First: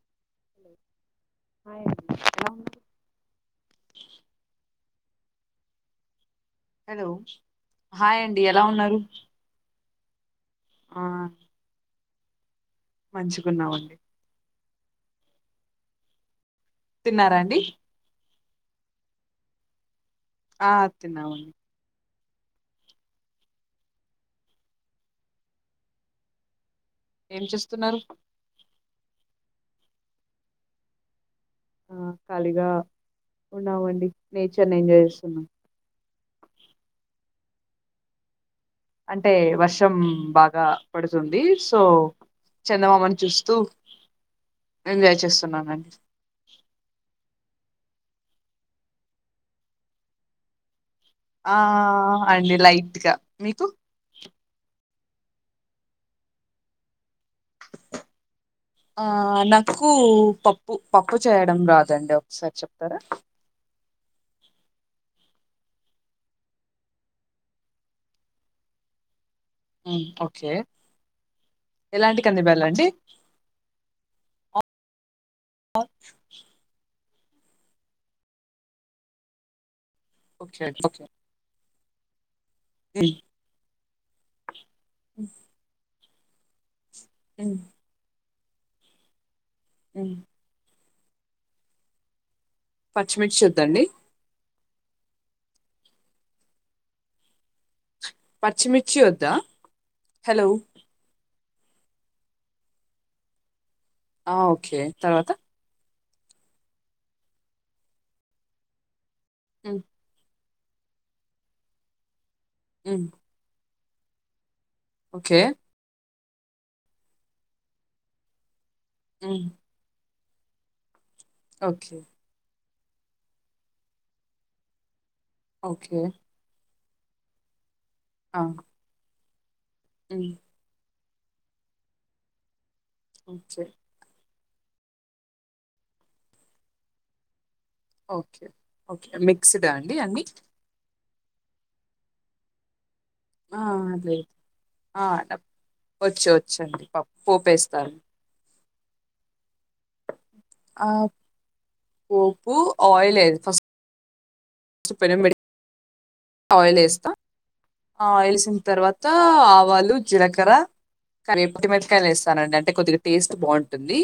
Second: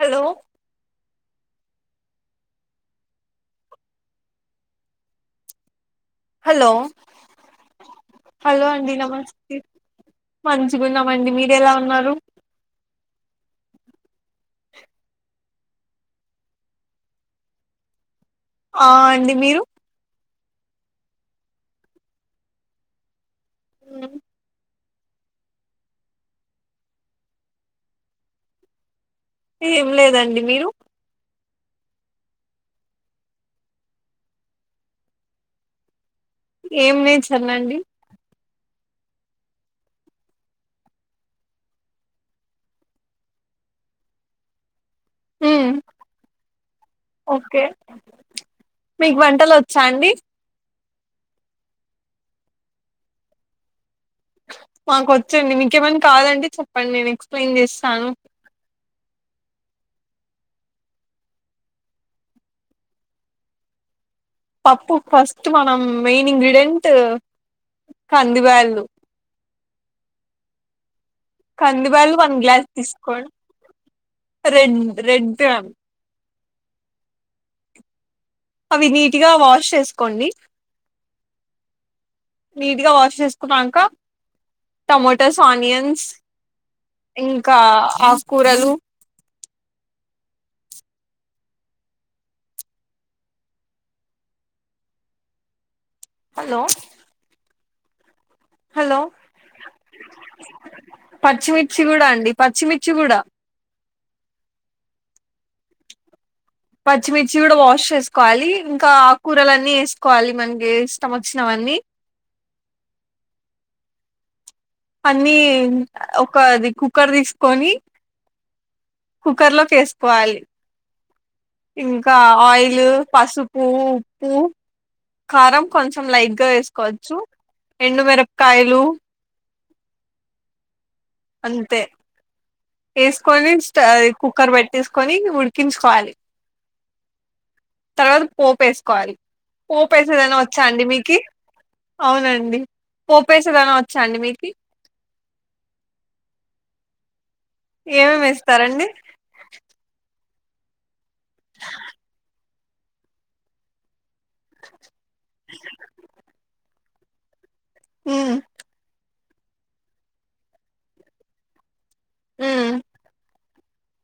Hello hi hello hi అండి ఎలా hello అండి ఉన్నారు నమస్తే మంచిగున్నామండి మీరు ఎలా ఉన్నారు మంచుకున్నామండి తిన్నారా అండి ఆ అండి మీరు ఆ తిన్నామండి అ ఏం చేస్తున్నారు ఏం లేదండి మీరు ఆ ఖాళీగా ఉన్నామండి నేచర్ ని ఎంజాయ్ చేస్తున్నాం ఏం వెచర్ అండి అంటే వర్షం బాగా పడుతుంది సో చందమామని చూస్తూ ఎంజాయ్ చేస్తున్నానండి ఓకే మీకు వంటలు వచ్చా అండి ఆ ఆ ఆ అండి లైట్గా మీకు మాకు వచ్చండి మీకేమన్నా కాదంటడి చెప్పండి నేను ఎక్స్ప్లెయిన్ చేస్తాను పకు పప్పు పప్పు చేయడం రాదండి ఒకసారి చెప్తారా పప్పు ఫస్ట్ మనం మెయిన్ ఇంగ్రీడియంయంట్ కందివాళ్లు ఓకే కందివాలు ఎలాంటి వన్ గ్లాస్ కందిబ్యాలండి తీసుకోం రెడ్ రెడ్ గ్రామ్ [inaudible] అవి నీట్గా వాష్ చేసుకు ఓ నీట్గా వాష్ చేసుకున్నాక ఓకే టమోటోస్ ఆనియన్స్ ఇంకా ఆకుకూరలు ఉ పచ్చిమిర్చి వద్దండి హలో హలో పచ్చిమిర్చి వద్దా హలో మిర్చి కూడా అండి పచ్చిమిర్చి గుడా ఆ ఓకే తర్వాత పచ్చిమిర్చి కూడా వాష్ చేసుకోవాలి ఇంకా ఆకూరలన్నీ ఉమ్ వేసుకోవాలి మన్ ఇ ఇష్టం వచ్చినవన్నీ హు అన్ని ఒక్క అది కుక్కర్ తీసుకొని ఉమ్ కుక్కర్ లోకి వేసుకోవాలి ఓకే ఇంకా ఆయిల్ ల్ పసుపు ఉప్పు కారం ఓకే కొంచెం లైట్ గా వేసు కోవచ్చు ఎండు మిరపకాయలు ఉ అంతే వేసుకొని ఓకే అది కుక్కర్ పెట్టేసుకొని ఉడికించుకోవాలి తర్వాత ఓకే పోపు ఓకే వేసుకోవాలి మిక్స్డా అండి అన్ని పోపేసేదైనా వచ్చా అండి మీకి అవునండి ఆ పోపేసేదైనా వచ్చాండి లేదు మీకి ఆ వచ్చు వచ్చండి ప ఏమేం వేస్తారండి ఆ పోపు ఆయిల్ అది ఫస్ట్ పెనం పెట్టి ఆయిల్ వేస్తా ఆ హ్మ్ ఆయిల్సిన తర్వాత త్త ఆవాలు జీలకర్ర వట్టి మిరపకాయలు హ్మ్ అంటే కొద్దిగా టేస్ట్ బాగుం ఉంటంది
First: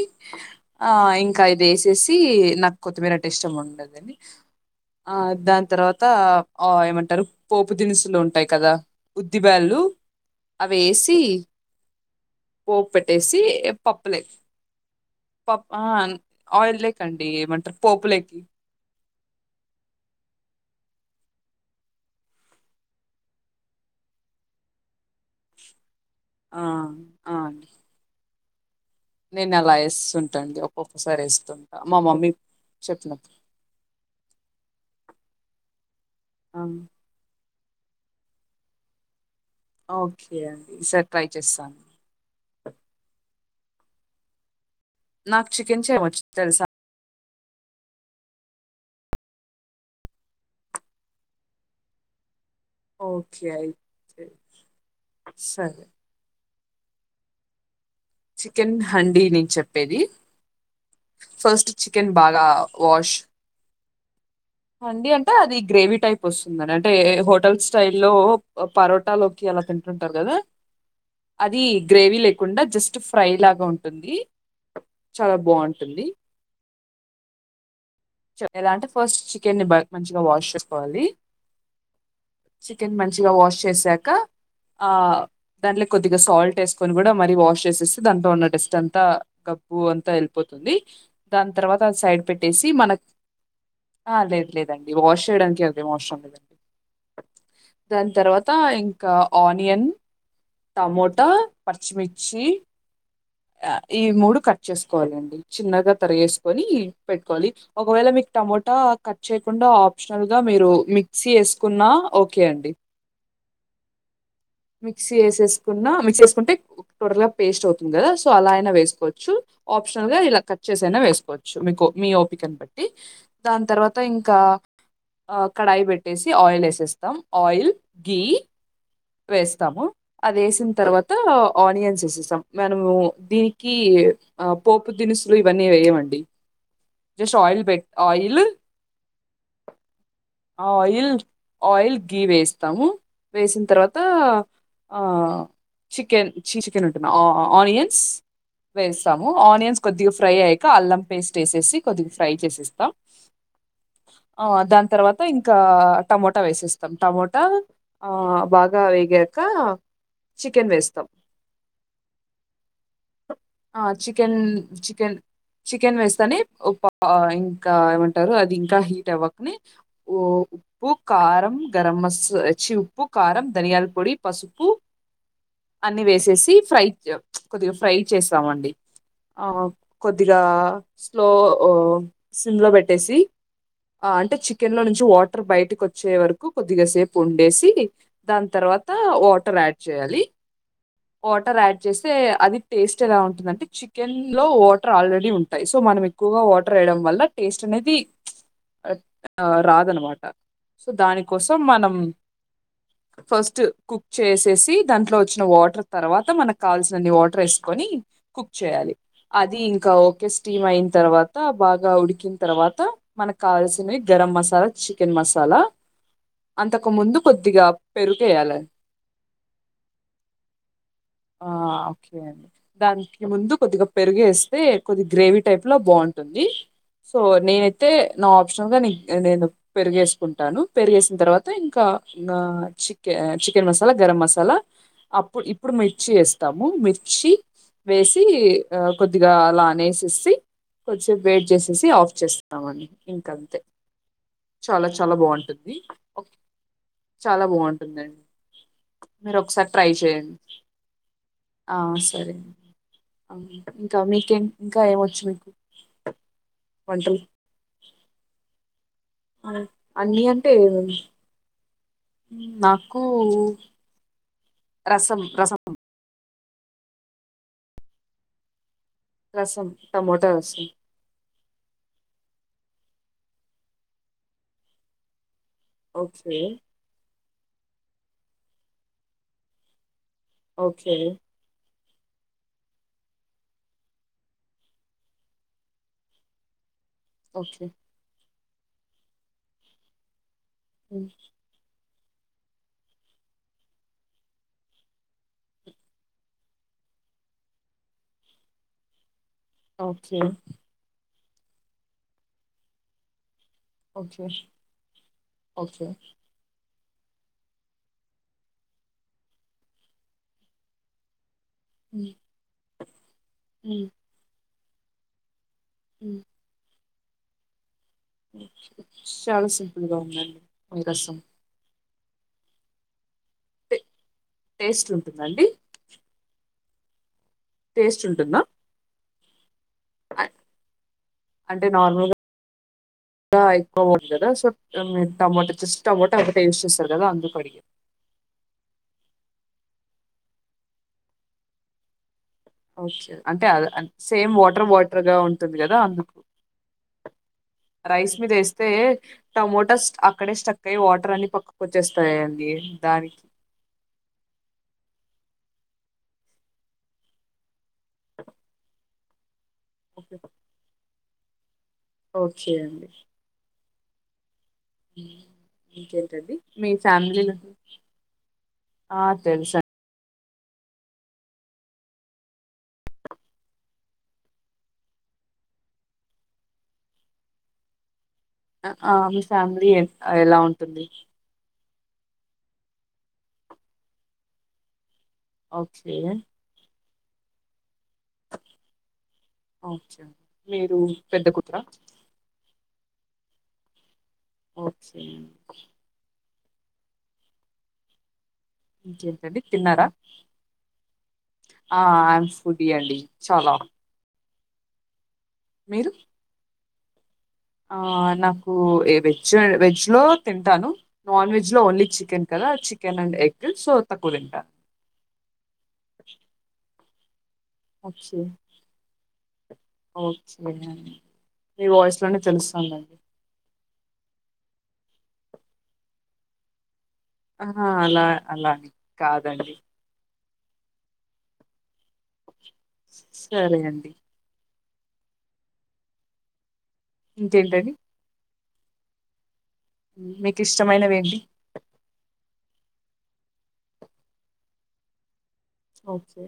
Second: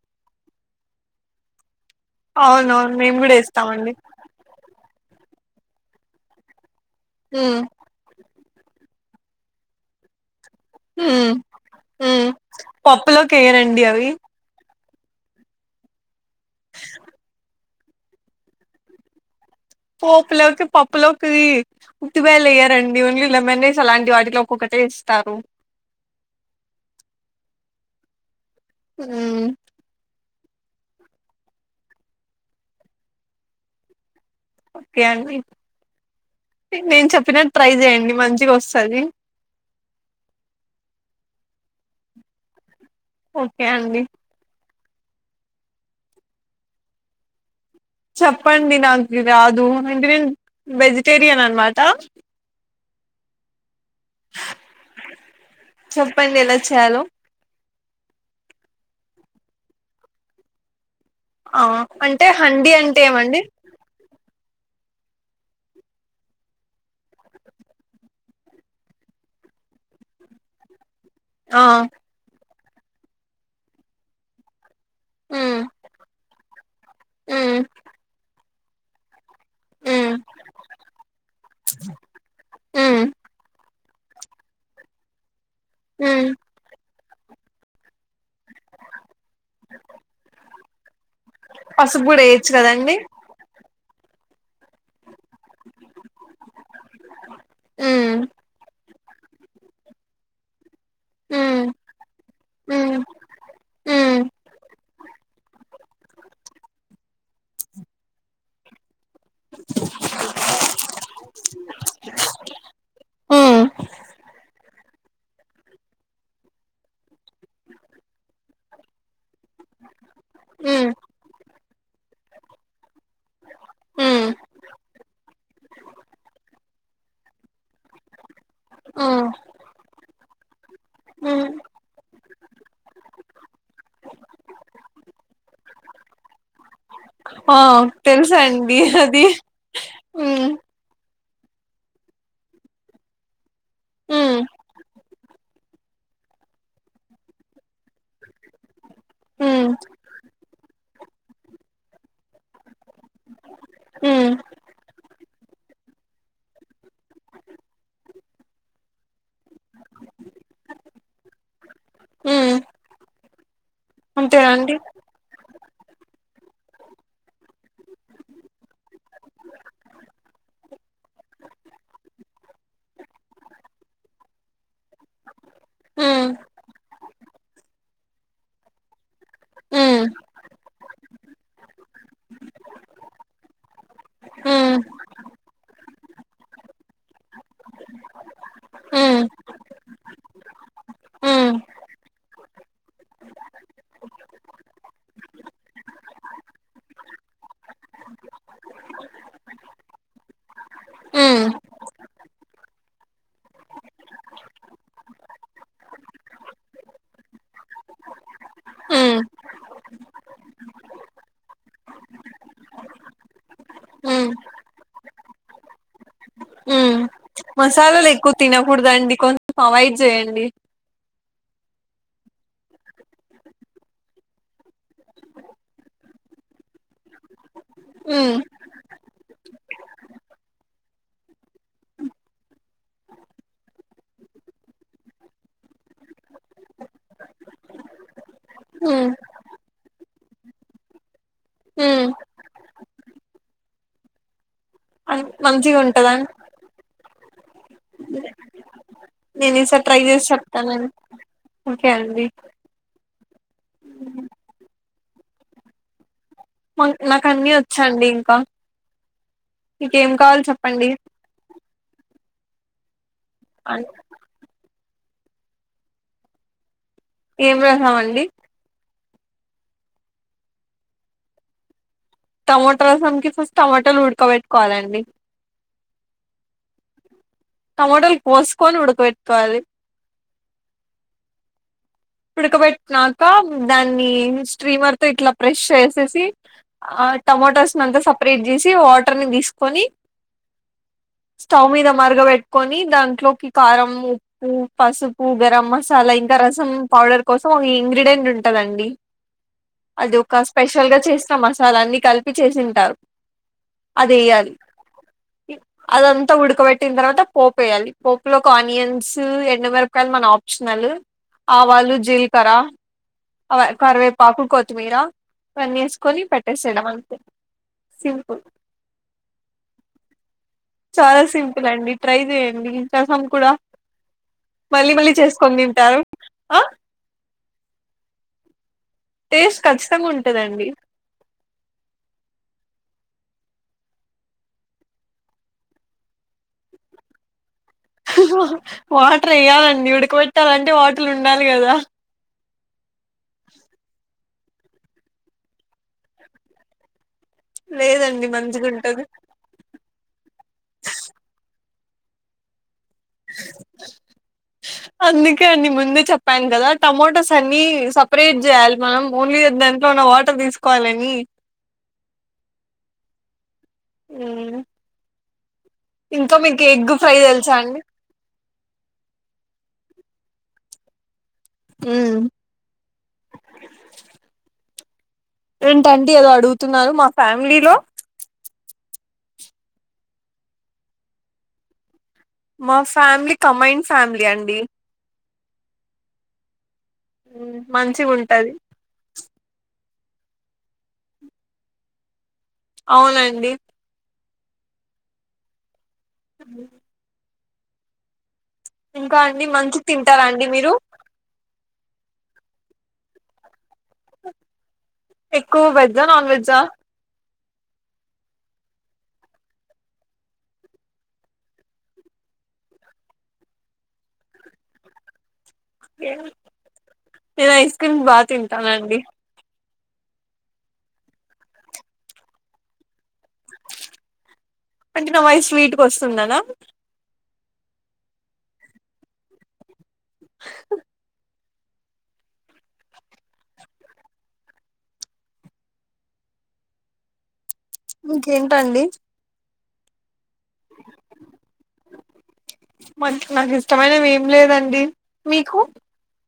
ఆ ఇంకా ఇది చ్చేసి నాకు అవునవును కొత్తమీర మేము అంటే కూడా ఇష్టం ఏస్తామండి ఉండదు ఆ దాని తర్వాత ఆ ఏమంటారు హ్మ్ పోపు దినుసులు ఉంటాయి. కదా ఉద్ధిబేళ్లు అవి వేసి హ్మ్ హ్మ్ పోపు పప్పులోకి పెట్టేసి ఏయరండి అవి పప్పలే పప్పు ఆన్ ఆయిల్ లైక్ అండి ఏమంటారు పోపులేక్ పోపులోకి పప్పులోకి ఉద్ధిబేళ్లు ఏయ్యారండి ఓన్లీ లెమన్ రైస్ అలాంటి వాటిలో ఒక్కొక్క వేస్తారు ఆ ఆండి హ్మ్ నేను అలా ఎస్సు ఉన్ టంది ఒక్కొక్కసారి వస్తుంటా మా మమ్మీ చెప్పినప్పు ఓకే అండి ఆ నేను చెప్పిన ట్రై చేయండి మంచిగా వస్తది. ఓకే అండి సారే ట్రై చేస్తా ఓకే అండి నాకు చికెన్ చేయవొచ్చు తెలుసా? చెప్పండి నాకు రాదు అంటే నేను వెజిటేరియన్ అన్నమాట. ఓకే అయితే సరే చాలో చికెన్ హండీ నేను చెప్పేది ఆ ఫస్ట్ చికెన్ అంటే బాగా హండి అంటే ఏమండి? అండి అంటే అది గ్రేవీ టైప్ వస్తుందండి అంటే హోటల్ స్టైల్లో పరోటాలోకి అలా తింటు ఉంటారు కదా [inaudible] అది గ్రేవీ లేకుండా జస్ట్ ఫ్రై లాగా ఉంటుంది. చాలా బావుంటుంది. ఆ చ ఎలా అంటే ఫస్ట్ చి చికెన్ బ మంచిగా వాష్ చేసుకోవాలి చికెన్ హ్మ్ మంచిగా వాష్ చేసా క ఆ దానిలో కొద్దిగా సాల్ట్ వేసుకొని కూడా మరి వాష్ చేసేస్తే దాంతో ఉన్న బెస్ట్ అంతా గబు అంతా వెళపోతుంది దాని తర్వాత పసుపు కూడా సైడ్ వేయొచ్చు పెట్టేసి మన కదండి ఆ లేదు లేదండి వాష్ చేయడానికి అదే అవసరం లేదండి దాని తర్వాత ఇం ఒక ఆనియన్, టమోటా, పచ్చిమిర్చి ఈ మూడు కట్ చేసుకోవాలండి చిన్నగా తరిగేసుకొని పెట్టుకోవాలి ఒకవేళ మీకు టమోటా కట్ చేయకుండా ఆప్షనల్గా మీరు మిక్సీ వేసుకున్న ఓకే అండి మిక్సీ ఎసేస్ ఉన్న మిక్స్ చేసుకుంటే టోటల్ గా పేస్ట్ అవుతుంది కదా సో అల అయినా వేసుకోవచ్చు ఆప్స్ చాలా ఇలా కట్ చేసైనా వేసుకోవచ్చు మీకు మీ ఓపికన్ బట్టి ది దాని తర్వాత ఇంకా ఆ కడాయి పెట్టేసి ఆయిల్ వేసేస్తాం ఆయిల్, గీ వేస్తాము అది వేసిన తర్వాత ఆనియన్స్ వేసేస్తాం మనము దీనికి ఏ ఆ పోపు దినుసులు ఇవన్నీ వేయమండి. ఒకే జస్ట్ ఆయిల్ పెట్ ఆవును తెలుసా ఆయిల్ అండి అది మ్ ఆ ఆయిల్ ఆయిల్ గీ వేస్తాము వేసిన తర్వాత ఆహ్. చికెన్ చి చికెన్ అంటున్నా ఆనియన్స్. వేస్తాము ఆనియన్స్ కొద్దిగా ఫ్రై అయ్యాక అల్లం పేస్ట్ వేసేసి కొద్దిగా ఫ్రై. వేసేస్తాం. ఆహ్ దాని తర్వాత ఇంకా టమోటా వేసేస్తాం టమోటా ఆహ్ బాగా. ఆహ్ వేగాక చికెన్ వేస్తాం. ఉమ్. ఆహ్ చికెన్ చికెన్ చికెన్ వేస్తాని ఒక పప్. ఆహ్ ఇంకా ఏమంటారు అది ఇంకా హీట్ అవ్వకని ఉప్పు కారం గరం. మస్ అచ్చివ్ ఉప్పు కారం ధనియాలపొడి పసుపు. అన్ని వేసేసి ఫ్రై కొద్దిగా ఫ్రై చేస్తామండి. ఆహ్ కొద్దిగా స్లో ఆహ్ సిమ్ లో పెట్టేసి. ఆహ్ అంటే చికెన్ లో నుంచి వాటర్ బయటకి వచ్చే వరకు కొద్దిగాసేపు ఉండేసి దాని తర్వాత. తర్వాత వాటర్ యాడ్ చేయాలి. వాటర్ యాడ్ చేస్తే అది టేస్ట్ ఎలా ఉంటుందింటే చికెన్ లో వాటర్ ఆల్రెడీ ఉంటాయి సో మనం. ఎక్కువగా వాటర్ ఆడ్ అవ్వాలే టేస్ట్ అనేది ఆహ్ రాదనమాట సో దానికోసం మనం. ఫస్ట్ కుక్ చేసేసి దాంట్లో వచ్చిన వాటర్ తర్వాత మనకు కాల్సినన్ని వాటర్ వంపేసుకొని. వంపేసుకొని కుక్ చేయాలి అది ఇంకా ఒకె స్ట్రేన్. తర్వాత బాగా ఉడికిన తర్వాత మనకు కావాల్సినవి గరం మసాలా చికెన్ మసాలా. అంతకు ముందు. కొద్దిగా మసాలాలు ఎక్కువ పెరుగేయాలి తినకూడదండి కొంచెం అవాయిడ్ చేయండి. ఆహ్ ఓకే అండి దానికి ముందు కొద్దిగా పెరుగేస్తే కొద్ది గ్రేవీ టైప్ లో బాగుంటది. ఉంటది. సో నేనైతే నా ఆప్షనల్ గా న నేను పెరిగేసుకుంటాను పెరిగేసిన తర్వాత ఇంకా. ఆహ్ చికె ఆహ్ చికెన్ మసాలా గరం మసాలా అప్పుడు ఇప్పుడు. మిర్చి వేస్తాము మిర్చి వేసి ఆహ్ కొద్దిగా అలానేసేసి. కొద్దిసేపు వెయిట్ చేసేసి ఆఫ్ చేస్తామని ఇంకంతే చాలా. చాలా బాగుంటుంది మంచిగా ఉంటదా చాలా బాగుంటుందాండి. మీరు నేను ఒకసారి ఈసారి ట్రై చేసి చెయండి చెప్తానండి ఓకే ఆహ్ అండి సరే. ఆహ్ ఇంకా మీకెం ఇంకా ఏమొచ్చు. మా వంటలు నాకు అన్నీ వచ్చండి ఇంకా. మీకేం అన్ని కావాలి అంటే చెప్పండి. నాకు. రసం రసము. ఏం రాసామండి. రసం టమోటో రసం. టమోటో రసానికి ఫస్ట్ టమోటాలు ఉడకబెట్టుకోవాలండి. ఓకే. మోడల్ కోస్కోని ఉడకబెట్టుకోవాలి. ఓకే. ఉడకబెట్టినాక దాన్ని స్ట్రీమర్ తో ఇట్లా ప్రెష్ చేసేసి. ఆహ్ ఓకే టమాటోస్ని అంతా సపరేట్ చేసి వాటర్ని తీసుకొని. స్టౌ మీద. మార్గ పెట్టుకొని దాంట్లోకి కారం ఉప్పు పసుపు గరం మసాలా ఇంకా రసం. పౌడర్ కోసం ఒక ఇంగ్రీడియంంట్ ఉంటందండి అది ఓకే ఒక స్పెషల్ గా చేస్త మసాలాన్ని కలిపి చేసింటారు ఓకే అదేయ్యాలి ఓకే అదంతా ఉడకబెట్ పట్టిన తర్వాత పోపు వేయాలి పోప్లోకి ఆనియన్స్ ఎండి మిరపకాయలు మన ఆప్షనల్ ఆవాళ్ళు జీల్కరా అ కరివేపాకు కొత్తిమీర ఇవన్ని వేసుకొని పెట్టేసేయడం అ చాలా సింపుల్గా ఉందండి మీ రసం చాలా సింపుల్ అండి ట్రై చేయండి ఇ రసం కూడా టే- టేస్ట్ మళ్ళీ మళ్ళీ ఉంటుందండి చేసుకొని తింటారు ఆ టేస్ట్ ఉంటుందా టేస్ట్ ఖచ్చితంగా అ- ఉంటందండి అంటే నార్మల్గా ఎక్కువ మంది కదా సో మీ టమాటో జస్ట్ టమాటో ఒకటే యూజ్ చేస్తారు కదా అందుకు అడిగాను వాటర్ ఎయాలండి ఉడకబెట్టాలంటే వాటర్ ఉండాలి కదా అంటే అ సేమ్ వాటర్ బాటర్గా ఉంటుంది కదా అందుకు రైస్ లేదండి మీదేస్తే మంచిగా ఉంటది టమోటాస్ ఆ అక్కడే స్టక్కయి వాటర్ అని పక్కకు వచ్చేస్తాయండి దాన్కి అన్ని ముందే చెప్పాను కదా టమోటోస్ అన్ని సపరేట్ జెయాలి మనం ఓన్లీ దాంట్లో ఉన్న వాటర్ తీస్కోవాలని ఓకే అండి ఆ ఇంకేంటండి మీ ఎగ్ ఫ్రై ఫ్యామిలీలు తెలుసా అండి ఆ తెల్సు హ్మ్ ఏంటండీ ఏదో అడుగుతున్నారు మా ఫ్యామిలీలో ఆ మీ ఫ్యామిలీ ఎలా ఉంటుంది మా ఫ్యామిలీ కమైన్డ్ ఫ్యామిలీ అండి ఓకే మంచిగుంటది మీరు ఇంటి పెద్ద కూతురా అవునండి ఓకే అ ఇంకేంటండి అండి తిన్నారా మంచిగా తింటారా అండి మీరు ఆ ఐ ఆమ్ ఫుడ్డి అండి చాల ఎక్కువ్ వెజ్జా నాన్వెజ్జా ఆ నాకు వెజ్ వెజ్లో తింటాను నాన్వెజ్ లో ఓన్లీ చికెన్ క చికెన్ అండ్ ఎగ్ సో తక్కువ తింటను ఏ నేనైఐస్క్రీమ్ బా ఓకే తింటానండి ఓకే అ మీ వాయిస్లోనే తెలుస్తుాందండి అంటే నావాయిస్ స్వీట్గా వస్తుందనా ఆహ అలా అలాని కాదండి హ సరే అండి ఇంకేంటండి ఇంకేంటండి? మీకిష్టమైనవేంటి మన్ నాకిష్టమైనవ్ ఏం లేదండి మీకు ఓకే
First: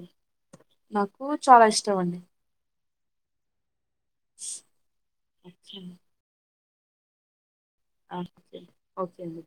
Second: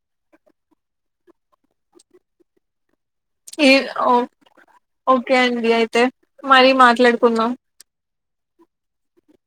నాకు చాలా ఇష్టం అండి. ఈ ఓ ఓకే అండి అయితే మరీ మాట్లాడుకుందాం అలాగే ఓకే అండి